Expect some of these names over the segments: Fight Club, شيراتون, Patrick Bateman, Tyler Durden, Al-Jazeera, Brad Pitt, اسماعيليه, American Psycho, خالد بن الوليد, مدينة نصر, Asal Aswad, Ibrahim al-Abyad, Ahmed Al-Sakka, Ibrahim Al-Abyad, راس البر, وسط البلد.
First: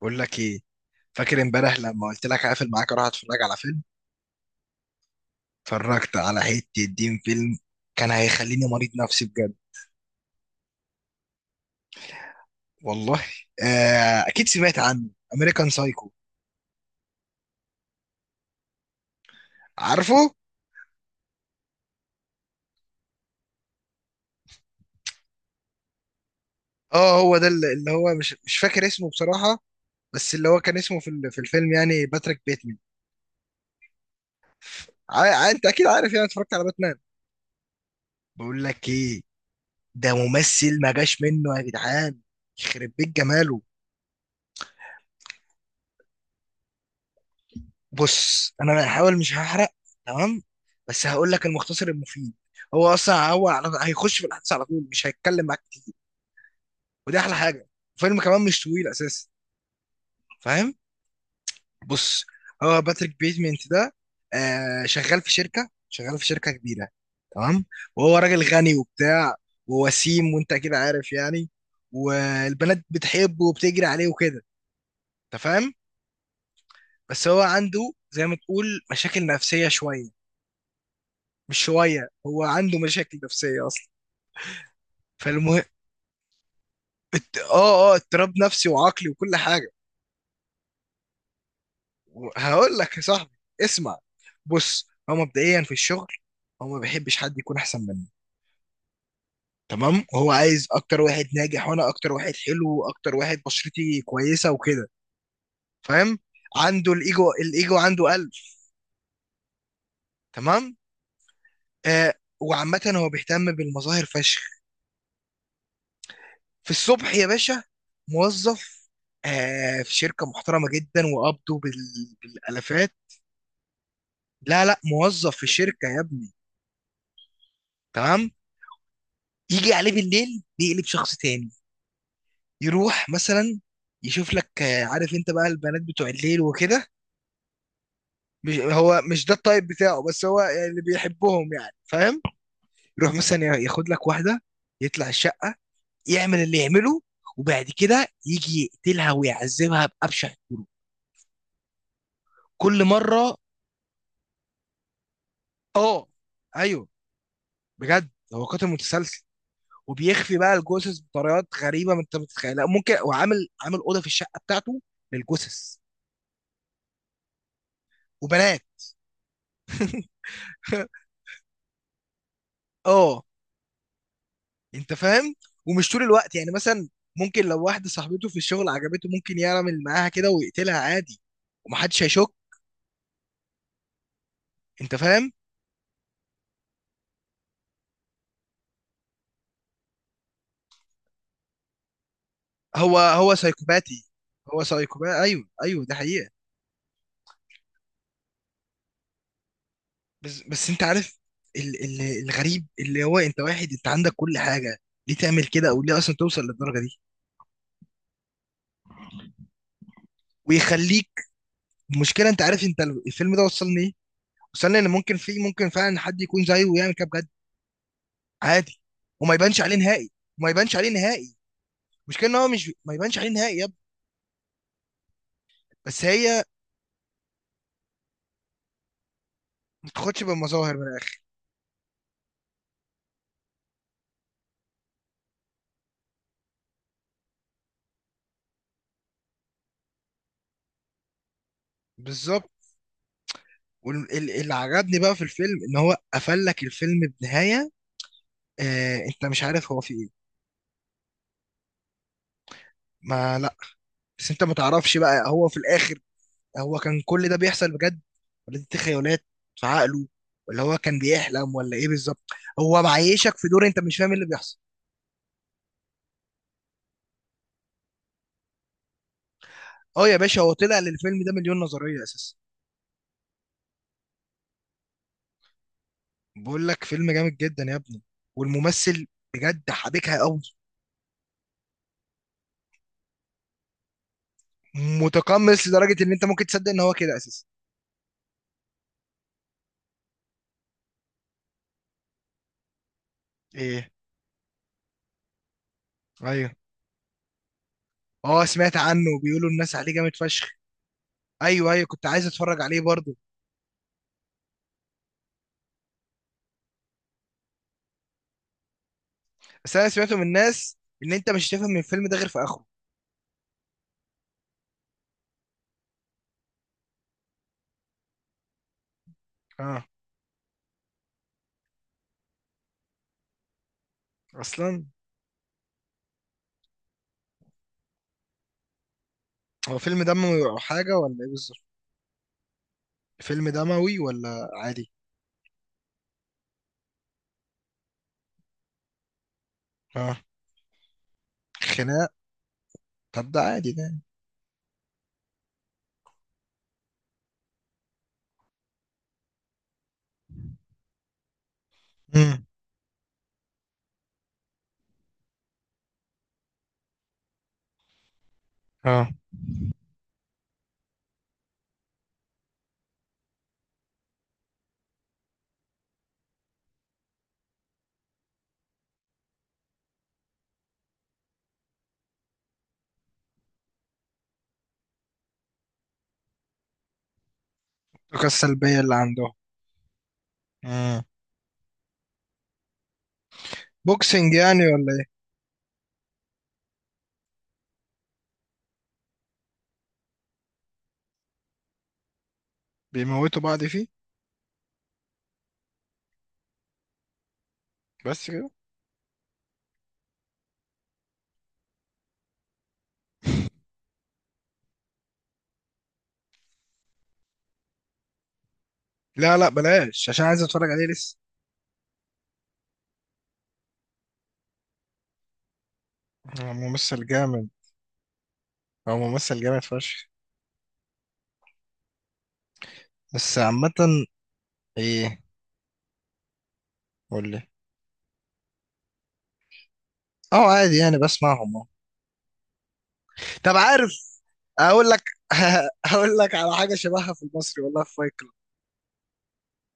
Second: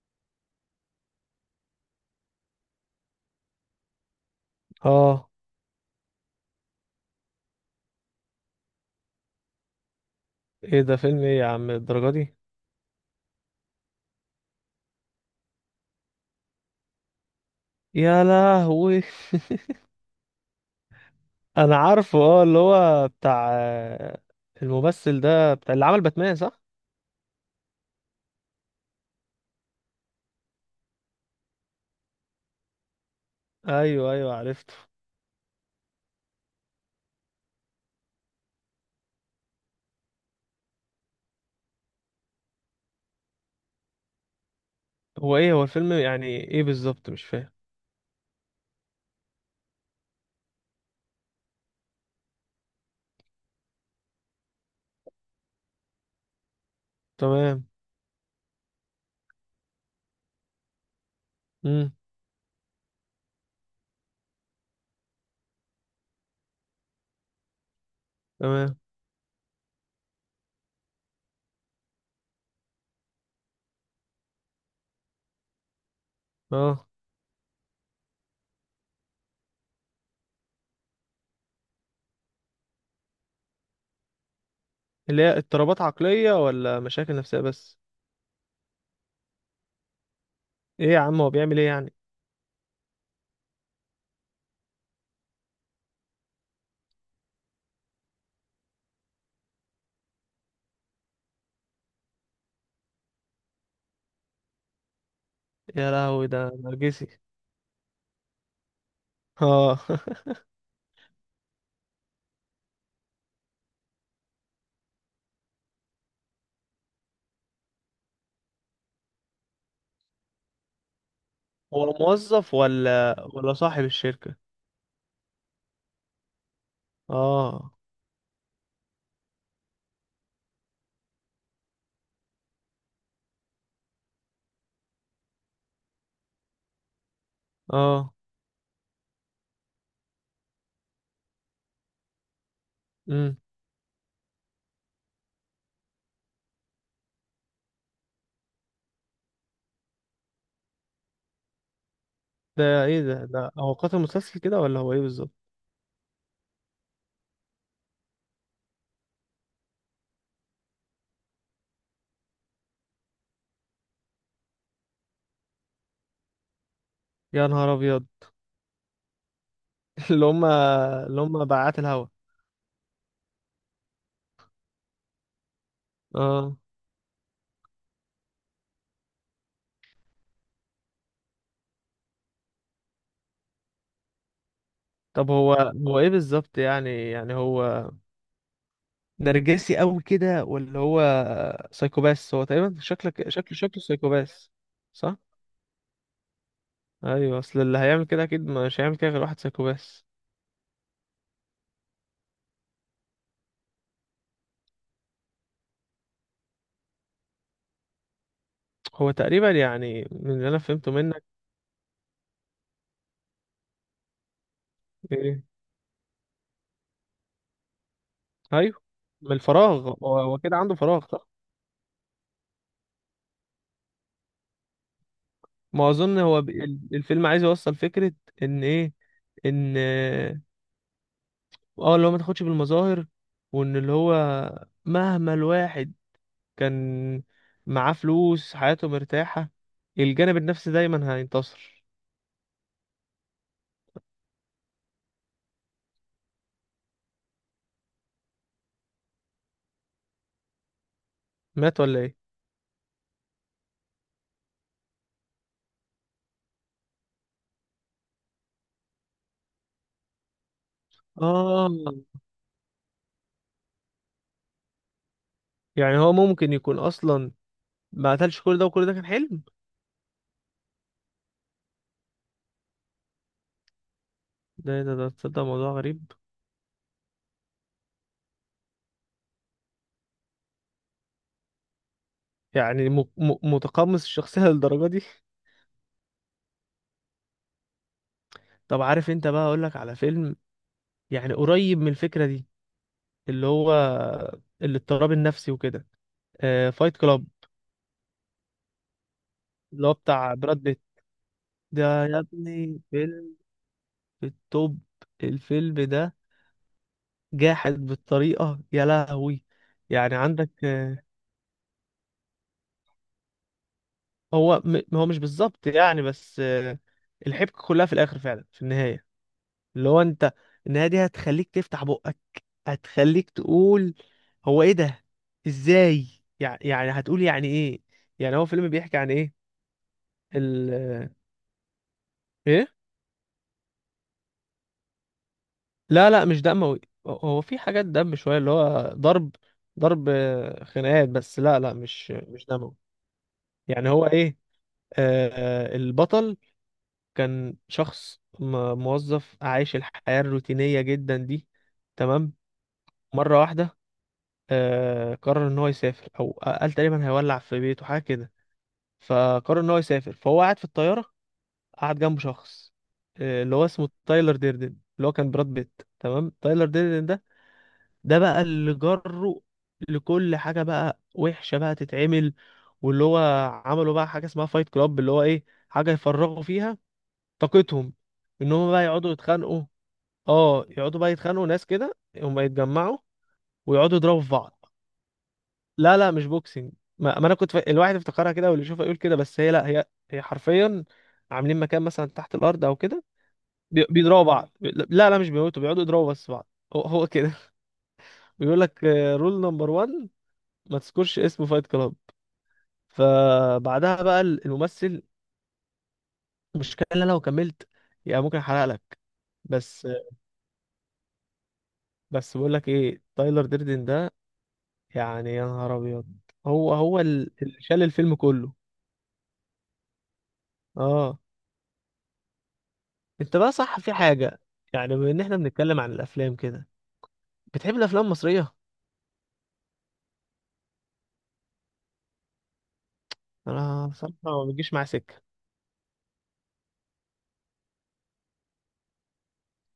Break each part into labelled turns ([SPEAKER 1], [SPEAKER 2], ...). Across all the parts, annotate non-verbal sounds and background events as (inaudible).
[SPEAKER 1] بقول لك ايه؟ فاكر امبارح لما قلت لك هقفل معاك اروح اتفرج على فيلم؟
[SPEAKER 2] اه،
[SPEAKER 1] اتفرجت على حته دين فيلم. كان هيخليني مريض نفسي بجد.
[SPEAKER 2] ايه ده؟ فيلم ايه يا عم الدرجة دي؟
[SPEAKER 1] والله، آه اكيد سمعت عنه، امريكان سايكو.
[SPEAKER 2] يا لهوي.
[SPEAKER 1] عارفه؟
[SPEAKER 2] انا عارفه. اه اللي هو بتاع الممثل ده بتاع اللي عمل باتمان، صح؟
[SPEAKER 1] اه هو ده، اللي هو مش فاكر اسمه بصراحه. بس اللي هو كان اسمه في الفيلم يعني باتريك بيتمان.
[SPEAKER 2] ايوه ايوه، عرفته.
[SPEAKER 1] انت اكيد عارف، يعني اتفرجت على باتمان. بقول لك ايه، ده ممثل ما جاش منه يا جدعان، يخرب بيت جماله.
[SPEAKER 2] هو ايه هو الفيلم يعني ايه بالظبط؟ مش فاهم.
[SPEAKER 1] بص، انا هحاول مش هحرق. تمام؟ بس هقول لك المختصر المفيد. هو اصلا هو هيخش في الاحداث على طول، مش هيتكلم معاك كتير، ودي احلى
[SPEAKER 2] تمام.
[SPEAKER 1] حاجه. الفيلم كمان مش طويل اساسا، فاهم؟
[SPEAKER 2] امم.
[SPEAKER 1] بص، هو باتريك بيتمنت ده، آه، شغال في شركه، شغال في شركه كبيره. تمام؟ وهو راجل غني
[SPEAKER 2] تمام.
[SPEAKER 1] وبتاع، ووسيم، وانت كده عارف يعني. والبنات بتحبه وبتجري عليه وكده، انت فاهم.
[SPEAKER 2] اه،
[SPEAKER 1] بس هو عنده، زي ما تقول، مشاكل نفسيه شويه. مش شوية، هو عنده مشاكل نفسية أصلا.
[SPEAKER 2] اللي هي
[SPEAKER 1] فالمهم،
[SPEAKER 2] اضطرابات عقلية ولا مشاكل نفسية بس؟
[SPEAKER 1] آه آه، اضطراب نفسي وعقلي وكل حاجة.
[SPEAKER 2] ايه يا عم، هو بيعمل ايه يعني؟
[SPEAKER 1] هقول لك يا صاحبي، اسمع. بص، هو مبدئيا في الشغل، هو ما بيحبش حد يكون أحسن منه. تمام؟ هو عايز أكتر واحد ناجح، وأنا أكتر واحد حلو، وأكتر واحد بشرتي كويسة وكده،
[SPEAKER 2] يا
[SPEAKER 1] فاهم؟
[SPEAKER 2] لهوي، ده
[SPEAKER 1] عنده
[SPEAKER 2] نرجسي.
[SPEAKER 1] الإيجو، الإيجو عنده قلب.
[SPEAKER 2] اه (laughs)
[SPEAKER 1] تمام؟ آه. وعامة هو بيهتم بالمظاهر فشخ. في الصبح يا باشا موظف، آه، في شركة محترمة جدا، وقبضه
[SPEAKER 2] هو موظف
[SPEAKER 1] بالآلافات.
[SPEAKER 2] ولا صاحب الشركة؟
[SPEAKER 1] لا لا، موظف في شركة يا ابني.
[SPEAKER 2] اه.
[SPEAKER 1] تمام؟ يجي عليه بالليل يقلب شخص تاني. يروح مثلا يشوف لك، آه، عارف انت بقى البنات بتوع الليل وكده.
[SPEAKER 2] اه.
[SPEAKER 1] مش هو مش ده الطيب بتاعه، بس هو يعني اللي بيحبهم يعني، فاهم؟ يروح
[SPEAKER 2] مم.
[SPEAKER 1] مثلا ياخد لك واحدة، يطلع الشقة، يعمل اللي يعمله، وبعد كده يجي يقتلها ويعذبها بأبشع الطرق، كل
[SPEAKER 2] ده ايه ده
[SPEAKER 1] مرة.
[SPEAKER 2] ده هو قاتل مسلسل كده ولا هو ايه بالظبط؟
[SPEAKER 1] اه، ايوه، بجد هو قاتل متسلسل. وبيخفي بقى الجثث بطريقات غريبه، ما انت متتخيلها. ممكن، وعامل عامل اوضه في الشقه بتاعته للجثث
[SPEAKER 2] يا نهار ابيض.
[SPEAKER 1] وبنات.
[SPEAKER 2] (laughs) اللي هم،
[SPEAKER 1] (laughs)
[SPEAKER 2] اللي هم بعات الهوا.
[SPEAKER 1] اه انت فاهم. ومش طول الوقت يعني،
[SPEAKER 2] اه.
[SPEAKER 1] مثلا ممكن لو واحده صاحبته في الشغل عجبته، ممكن يعمل معاها كده ويقتلها عادي، ومحدش هيشك، انت
[SPEAKER 2] طب
[SPEAKER 1] فاهم.
[SPEAKER 2] هو، ايه بالظبط يعني؟ يعني هو نرجسي قوي كده، ولا هو سايكوباس؟ هو تقريبا
[SPEAKER 1] هو
[SPEAKER 2] شكلك
[SPEAKER 1] هو
[SPEAKER 2] شكله
[SPEAKER 1] سايكوباتي،
[SPEAKER 2] سايكوباس.
[SPEAKER 1] هو
[SPEAKER 2] صح.
[SPEAKER 1] سايكوباتي، ايوه ايوه، ده حقيقه.
[SPEAKER 2] ايوه، اصل اللي هيعمل كده اكيد مش هيعمل كده غير واحد سايكوباس.
[SPEAKER 1] بس بس انت عارف، ال الغريب، اللي هو انت واحد انت عندك كل حاجه، ليه تعمل كده؟ او ليه اصلا توصل للدرجه دي؟
[SPEAKER 2] هو تقريبا يعني، من اللي انا فهمته
[SPEAKER 1] ويخليك،
[SPEAKER 2] منك،
[SPEAKER 1] المشكله انت عارف انت، الفيلم ده وصلني ايه؟ وصلني ان ممكن في
[SPEAKER 2] ايه.
[SPEAKER 1] ممكن فعلا حد يكون زيه ويعمل كده بجد، عادي،
[SPEAKER 2] ايوه. من
[SPEAKER 1] وما يبانش عليه
[SPEAKER 2] الفراغ،
[SPEAKER 1] نهائي.
[SPEAKER 2] هو هو
[SPEAKER 1] وما
[SPEAKER 2] كده عنده
[SPEAKER 1] يبانش عليه
[SPEAKER 2] فراغ، صح؟
[SPEAKER 1] نهائي. المشكله ان هو مش ما يبانش عليه نهائي يا ابني.
[SPEAKER 2] ما
[SPEAKER 1] بس
[SPEAKER 2] اظن
[SPEAKER 1] هي
[SPEAKER 2] هو الفيلم عايز يوصل فكرة، ان ايه؟ ان
[SPEAKER 1] ما بتاخدش بالمظاهر من الاخر.
[SPEAKER 2] اه اللي هو ما تاخدش بالمظاهر، وان اللي هو مهما الواحد كان معاه فلوس، حياته مرتاحة، الجانب النفسي دايما هينتصر.
[SPEAKER 1] بالظبط. واللي عجبني بقى في الفيلم ان هو قفل لك الفيلم بنهايه، آه، انت مش عارف هو في ايه.
[SPEAKER 2] مات ولا ايه؟
[SPEAKER 1] ما لا، بس انت ما تعرفش بقى هو في الاخر، هو كان كل ده بيحصل بجد، ولا دي تخيلات في عقله، ولا هو كان بيحلم
[SPEAKER 2] اه.
[SPEAKER 1] ولا ايه بالظبط. هو معيشك في دور انت مش فاهم إيه اللي بيحصل.
[SPEAKER 2] يعني هو ممكن يكون اصلا ما قتلش كل ده، وكل ده كان حلم.
[SPEAKER 1] اه يا باشا، هو طلع للفيلم ده مليون نظريه اساسا.
[SPEAKER 2] ده تصدق موضوع غريب.
[SPEAKER 1] بقول لك فيلم جامد جدا يا ابني. والممثل بجد حبكها قوي.
[SPEAKER 2] يعني م م متقمص الشخصية للدرجة دي (laughs)
[SPEAKER 1] متقمص لدرجه ان انت ممكن تصدق ان هو كده اساسا.
[SPEAKER 2] طب عارف انت بقى، اقولك على فيلم يعني قريب من الفكرة دي، اللي هو
[SPEAKER 1] ايه؟
[SPEAKER 2] الاضطراب النفسي وكده.
[SPEAKER 1] ايوه.
[SPEAKER 2] آه، فايت كلاب.
[SPEAKER 1] اه سمعت عنه، بيقولوا الناس
[SPEAKER 2] اللي هو
[SPEAKER 1] عليه جامد
[SPEAKER 2] بتاع
[SPEAKER 1] فشخ.
[SPEAKER 2] براد بيت.
[SPEAKER 1] ايوه
[SPEAKER 2] ده
[SPEAKER 1] ايوه، كنت
[SPEAKER 2] يا
[SPEAKER 1] عايز اتفرج عليه
[SPEAKER 2] ابني
[SPEAKER 1] برضه.
[SPEAKER 2] فيلم في التوب. الفيلم ده جاحد بالطريقة، يا لهوي.
[SPEAKER 1] بس انا
[SPEAKER 2] يعني
[SPEAKER 1] سمعته من
[SPEAKER 2] عندك
[SPEAKER 1] الناس ان انت مش هتفهم من الفيلم ده غير في اخره.
[SPEAKER 2] هو هو مش بالظبط يعني، بس الحبكة كلها في الآخر، فعلا في النهاية.
[SPEAKER 1] اه.
[SPEAKER 2] اللي هو أنت، النهاية دي هتخليك تفتح بقك، هتخليك تقول هو إيه
[SPEAKER 1] اصلا
[SPEAKER 2] ده، إزاي؟ يعني هتقول يعني إيه؟ يعني هو فيلم بيحكي عن إيه؟
[SPEAKER 1] هو فيلم دموي او
[SPEAKER 2] ال،
[SPEAKER 1] حاجه، ولا ايه بالظبط؟
[SPEAKER 2] إيه.
[SPEAKER 1] فيلم دموي ولا عادي؟
[SPEAKER 2] لا لا، مش دموي. هو في حاجات دم شوية، اللي هو ضرب، ضرب
[SPEAKER 1] اه،
[SPEAKER 2] آه، خناقات، بس لا لا،
[SPEAKER 1] خناق.
[SPEAKER 2] مش مش دموي.
[SPEAKER 1] طب ده عادي
[SPEAKER 2] يعني
[SPEAKER 1] ده.
[SPEAKER 2] هو ايه، البطل كان شخص موظف عايش الحياة الروتينية جدا دي، تمام؟
[SPEAKER 1] امم.
[SPEAKER 2] مرة واحدة آه، قرر ان هو يسافر، او قال تقريبا هيولع في بيته حاجة كده.
[SPEAKER 1] اه،
[SPEAKER 2] فقرر ان هو يسافر، فهو قاعد في الطيارة، قعد جنبه شخص آه، اللي هو اسمه تايلر ديردن، اللي هو كان براد بيت. تمام. تايلر ديردن ده، ده بقى اللي جره لكل حاجة بقى وحشة بقى تتعمل. واللي هو عملوا بقى حاجة اسمها فايت كلاب، اللي هو ايه، حاجة يفرغوا فيها طاقتهم،
[SPEAKER 1] الطاقه
[SPEAKER 2] ان هم
[SPEAKER 1] السلبيه
[SPEAKER 2] بقى
[SPEAKER 1] اللي
[SPEAKER 2] يقعدوا يتخانقوا. اه، يقعدوا
[SPEAKER 1] عندهم.
[SPEAKER 2] بقى يتخانقوا، ناس كده هم يتجمعوا ويقعدوا يضربوا في
[SPEAKER 1] بوكسنج يعني،
[SPEAKER 2] بعض.
[SPEAKER 1] ولا ايه؟
[SPEAKER 2] لا لا، مش بوكسنج. ما انا كنت ف... الواحد افتكرها كده، واللي يشوفها يقول كده، بس هي لا، هي هي حرفيا عاملين مكان مثلا تحت الارض او كده.
[SPEAKER 1] بيموتوا بعض فيه؟
[SPEAKER 2] بيضربوا بعض، لا لا مش بيموتوا، بيقعدوا يضربوا بس بعض. هو كده.
[SPEAKER 1] بس
[SPEAKER 2] (laughs)
[SPEAKER 1] كده؟
[SPEAKER 2] بيقول لك رول نمبر 1، ما تذكرش اسم فايت كلاب. فبعدها بقى الممثل، المشكله ان انا لو كملت يعني ممكن احرق لك.
[SPEAKER 1] لا لا،
[SPEAKER 2] بس
[SPEAKER 1] بلاش، عشان عايز اتفرج عليه لسه.
[SPEAKER 2] بس بقول لك ايه، تايلر ديردن ده يعني يا نهار ابيض.
[SPEAKER 1] هو
[SPEAKER 2] هو هو
[SPEAKER 1] ممثل جامد.
[SPEAKER 2] اللي شال الفيلم كله.
[SPEAKER 1] هو ممثل جامد فشخ.
[SPEAKER 2] اه. انت
[SPEAKER 1] بس
[SPEAKER 2] بقى
[SPEAKER 1] عامة.
[SPEAKER 2] صح في حاجه، يعني بما ان
[SPEAKER 1] ايه؟
[SPEAKER 2] احنا بنتكلم عن الافلام كده،
[SPEAKER 1] قول لي.
[SPEAKER 2] بتحب الافلام المصريه؟
[SPEAKER 1] اه عادي يعني، بسمعهم اه. طب
[SPEAKER 2] انا
[SPEAKER 1] عارف
[SPEAKER 2] بصراحه ما بتجيش معايا
[SPEAKER 1] اقول لك
[SPEAKER 2] سكه.
[SPEAKER 1] (laughs) هقول لك على حاجة شبهها في المصري، والله، في فايت كلاب.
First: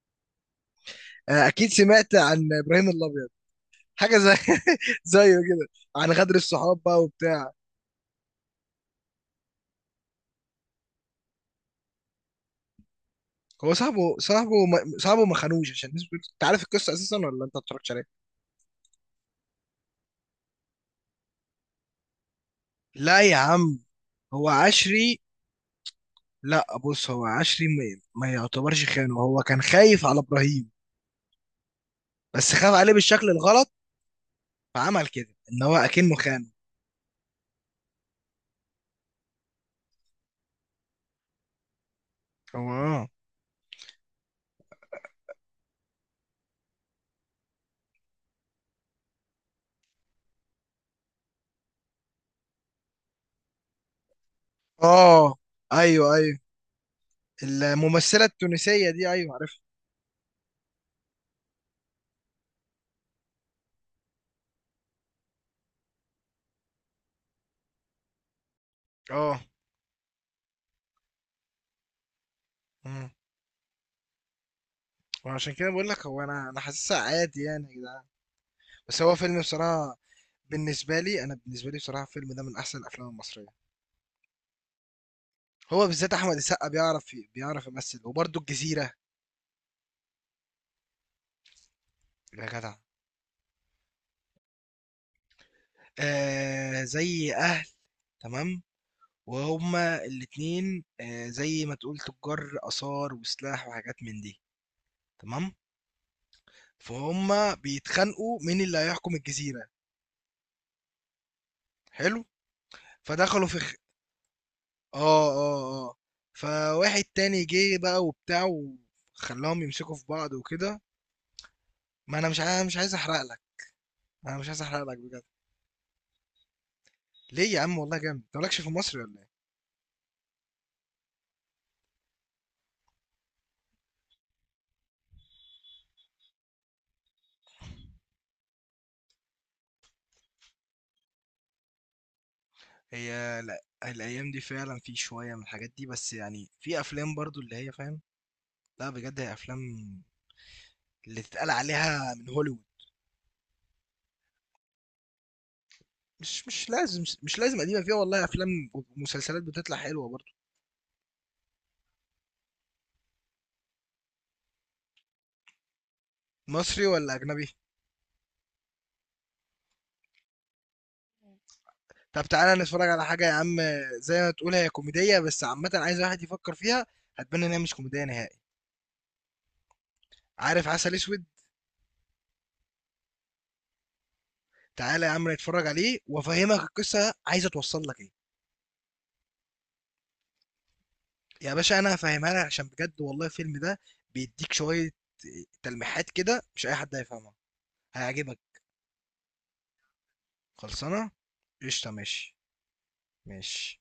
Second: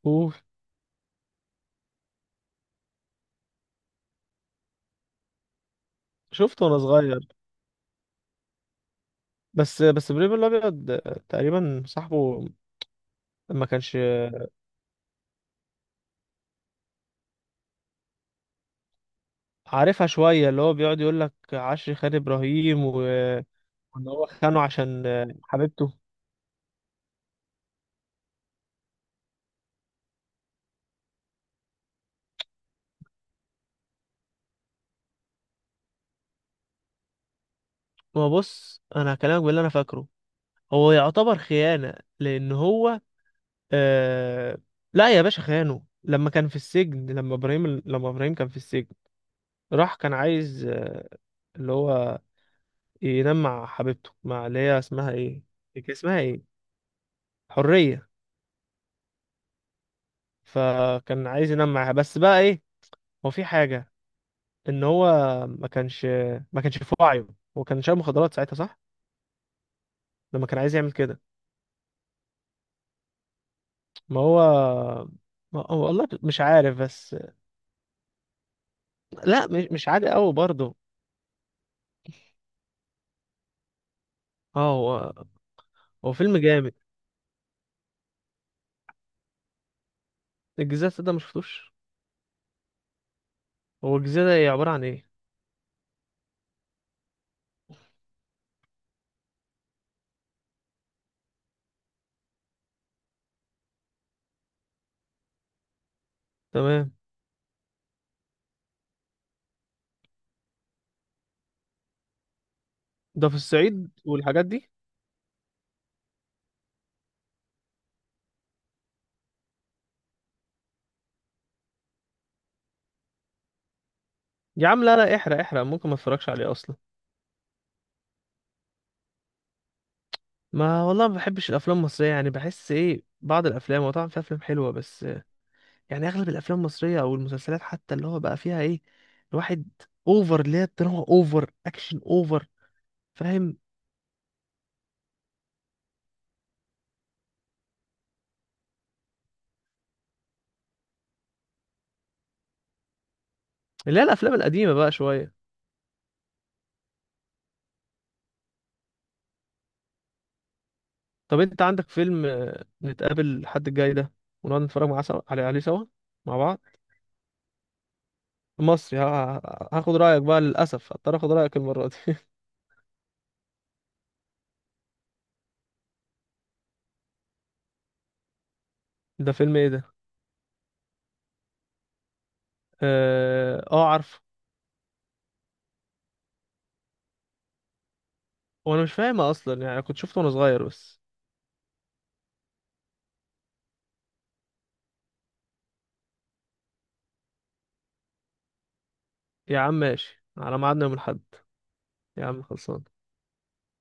[SPEAKER 2] اوف.
[SPEAKER 1] اكيد سمعت عن ابراهيم الابيض. حاجة زي، (laughs) زيه كده، عن غدر
[SPEAKER 2] شفته وانا
[SPEAKER 1] الصحاب بقى
[SPEAKER 2] صغير،
[SPEAKER 1] وبتاع.
[SPEAKER 2] بس بس ابراهيم الابيض تقريبا صاحبه ما
[SPEAKER 1] هو
[SPEAKER 2] كانش.
[SPEAKER 1] صاحبه، صاحبه ما خانوش، عشان الناس بتقول، انت عارف القصة اساسا ولا انت ما اتفرجتش عليها؟
[SPEAKER 2] عارفها شوية، اللي هو بيقعد يقول لك عشري خان إبراهيم و...
[SPEAKER 1] لا يا عم،
[SPEAKER 2] وإن هو
[SPEAKER 1] هو
[SPEAKER 2] خانه عشان
[SPEAKER 1] عشري.
[SPEAKER 2] حبيبته.
[SPEAKER 1] لا بص، هو عشري ما يعتبرش خانه. هو كان خايف على ابراهيم، بس خاف عليه بالشكل الغلط، فعمل كده ان هو اكنه خانه.
[SPEAKER 2] ما بص، أنا هكلمك باللي أنا فاكره. هو يعتبر خيانة، لأن
[SPEAKER 1] هو
[SPEAKER 2] هو
[SPEAKER 1] اه.
[SPEAKER 2] آه... لا يا باشا، خانه لما كان في السجن. لما إبراهيم، لما إبراهيم كان في السجن، راح كان عايز آه، اللي هو ينام مع حبيبته، مع اللي هي اسمها
[SPEAKER 1] اه.
[SPEAKER 2] إيه؟ كان
[SPEAKER 1] ايوه
[SPEAKER 2] اسمها
[SPEAKER 1] ايوه.
[SPEAKER 2] إيه؟ حرية.
[SPEAKER 1] الممثله التونسيه دي، ايوه عارفها.
[SPEAKER 2] فكان عايز ينام معاها، بس بقى إيه، هو في حاجة ان هو ما كانش، ما كانش في وعيه، هو كان شارب مخدرات ساعتها، صح؟
[SPEAKER 1] اه.
[SPEAKER 2] لما كان عايز يعمل كده.
[SPEAKER 1] مم.
[SPEAKER 2] ما هو.
[SPEAKER 1] وعشان
[SPEAKER 2] ما
[SPEAKER 1] كده
[SPEAKER 2] هو
[SPEAKER 1] بقول لك
[SPEAKER 2] والله
[SPEAKER 1] هو،
[SPEAKER 2] مش
[SPEAKER 1] انا
[SPEAKER 2] عارف،
[SPEAKER 1] حاسسها
[SPEAKER 2] بس
[SPEAKER 1] عادي يعني يا جدعان. بس هو فيلم
[SPEAKER 2] لا مش مش
[SPEAKER 1] بصراحه.
[SPEAKER 2] عادي قوي برضه.
[SPEAKER 1] بالنسبه لي بصراحه، الفيلم ده من احسن الافلام المصريه.
[SPEAKER 2] اه. هو
[SPEAKER 1] هو بالذات
[SPEAKER 2] هو
[SPEAKER 1] احمد
[SPEAKER 2] فيلم
[SPEAKER 1] السقا
[SPEAKER 2] جامد.
[SPEAKER 1] بيعرف بيعرف يمثل. وبرده الجزيره،
[SPEAKER 2] الجزيرة السوداء ما شفتوش؟
[SPEAKER 1] يا جدع.
[SPEAKER 2] هو الجزيرة هي عبارة عن ايه؟
[SPEAKER 1] آه زي اهل. تمام. وهما الاتنين، آه، زي ما تقول تجار آثار وسلاح وحاجات من دي. تمام.
[SPEAKER 2] تمام.
[SPEAKER 1] فهم بيتخانقوا مين اللي هيحكم الجزيرة. حلو.
[SPEAKER 2] ده في
[SPEAKER 1] فدخلوا في
[SPEAKER 2] الصعيد والحاجات دي.
[SPEAKER 1] اه اه. اه. فواحد تاني جه بقى وبتاع، وخلاهم يمسكوا في بعض وكده. ما انا مش عايز احرق لك. انا مش عايز
[SPEAKER 2] يا
[SPEAKER 1] احرق
[SPEAKER 2] عم لا
[SPEAKER 1] لك
[SPEAKER 2] لا،
[SPEAKER 1] بجد.
[SPEAKER 2] احرق احرق، ممكن ما اتفرجش عليه اصلا.
[SPEAKER 1] ليه يا عم، والله جامد، انت مالكش في مصر ولا ايه؟
[SPEAKER 2] ما والله ما بحبش الافلام المصرية يعني، بحس ايه، بعض الافلام، وطبعا في افلام حلوة، بس يعني اغلب الافلام المصريه او المسلسلات حتى، اللي هو بقى فيها ايه، الواحد اوفر، اللي هي الدراما اوفر، اكشن اوفر.
[SPEAKER 1] هي لا،
[SPEAKER 2] فاهم.
[SPEAKER 1] الايام دي فعلا في شوية من الحاجات دي، بس يعني في افلام برضو اللي هي فاهم. لا بجد، هي افلام اللي تتقال عليها من هوليوود.
[SPEAKER 2] اللي هي الافلام القديمه بقى شويه.
[SPEAKER 1] مش لازم قديمه، فيها والله افلام ومسلسلات بتطلع حلوه برضه.
[SPEAKER 2] طب انت عندك فيلم نتقابل الحد الجاي ده ونقعد نتفرج معاه عليه عليه سوا، مع بعض؟
[SPEAKER 1] مصري ولا اجنبي؟
[SPEAKER 2] مصري هاخد رايك بقى، للاسف هضطر اخد رايك المره دي.
[SPEAKER 1] طب تعالى نتفرج على حاجه يا عم، زي ما تقول هي كوميديه، بس عامه عايز واحد يفكر فيها. هتبان ان هي مش كوميديه نهائي.
[SPEAKER 2] (laughs) ده فيلم ايه ده؟
[SPEAKER 1] عارف عسل اسود؟
[SPEAKER 2] اه، عارفه.
[SPEAKER 1] تعالى يا عم نتفرج عليه، وافهمك القصه عايزه توصل لك ايه.
[SPEAKER 2] وانا مش فاهمها اصلا يعني، كنت شفته وانا صغير بس.
[SPEAKER 1] يا باشا انا هفهمها لك، عشان بجد والله الفيلم ده بيديك شويه تلميحات كده مش اي حد هيفهمها. هيعجبك.
[SPEAKER 2] يا عم ماشي، على ميعادنا يوم
[SPEAKER 1] خلصانه.
[SPEAKER 2] الاحد.
[SPEAKER 1] قشطه، ماشي.
[SPEAKER 2] يا عم خلصان.
[SPEAKER 1] ماشي.